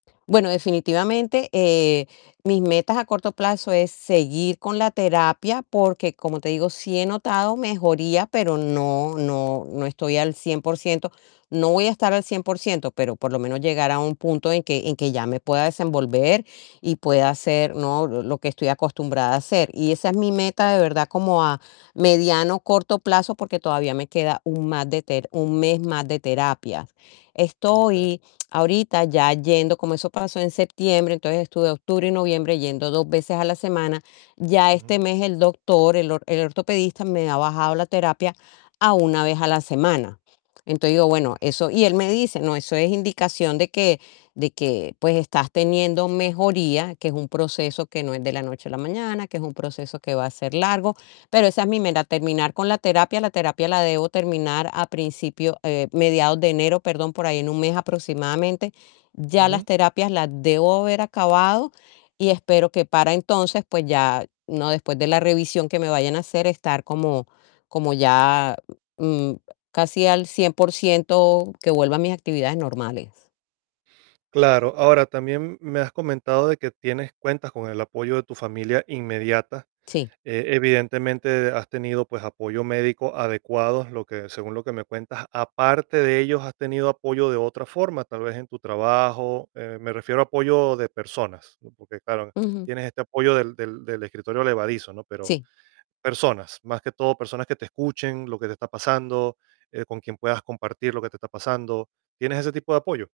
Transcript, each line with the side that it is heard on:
left: Bueno, definitivamente, eh, mis metas a corto plazo es seguir con la terapia, porque, como te digo, sí he notado mejoría, pero no no no estoy al 100% no voy a estar al 100%, pero por lo menos, llegará un punto en que en que ya me pueda desenvolver y pueda hacer, ¿no?, l lo que estoy acostumbrada a hacer. Y esa es mi meta, de verdad, como a mediano, corto plazo, porque todavía me queda un ma de ter 1 mes más de terapia.
right: Okey.
left: Estoy ahorita ya yendo, como eso pasó en septiembre, entonces, estuve octubre y noviembre yendo 2 veces a la semana, ya este
right: Ujú.
left: mes el doctor, el or el ortopedista me ha bajado la terapia a 1 vez a la semana. Entonces, digo, bueno,
right: Ujú.
left: eso y él me dice: "No, eso es indicación de que de que, pues, estás teniendo mejoría, que es un proceso, que no es de la noche a la mañana, que es un proceso que va a ser largo", pero esa es mi meta, terminar con la terapia, la terapia la debo terminar a principio, eh, mediados de enero, perdón, por ahí en 1 mes aproximadamente, ya
right: Ujú.
left: las terapias las debo haber acabado y, espero que para entonces, pues ya, ¿no?, después de la revisión que me vayan a hacer, estar como como ya, mm, casi al 100% que vuelva a mis actividades normales.
right: Claro. Ahora, también me has comentado de que tienes cuentas con el apoyo de tu familia inmediata,
left: Sí.
right: eh, evidentemente, has tenido, pues, apoyo médico adecuado, lo que según lo que me cuentas. Aparte de ellos, ¿has tenido apoyo de otra forma?, tal vez, en tu trabajo, eh, me refiero a apoyo de personas, ¿no?, porque, claro,
left: Ujú.
right: tienes este apoyo del del del escritorio elevadizo, ¿no?, pero
left: Sí.
right: personas, más que todo, personas que te escuchen lo que te está pasando, eh, con quien puedas compartir lo que te está pasando. ¿Tienes ese tipo de apoyo?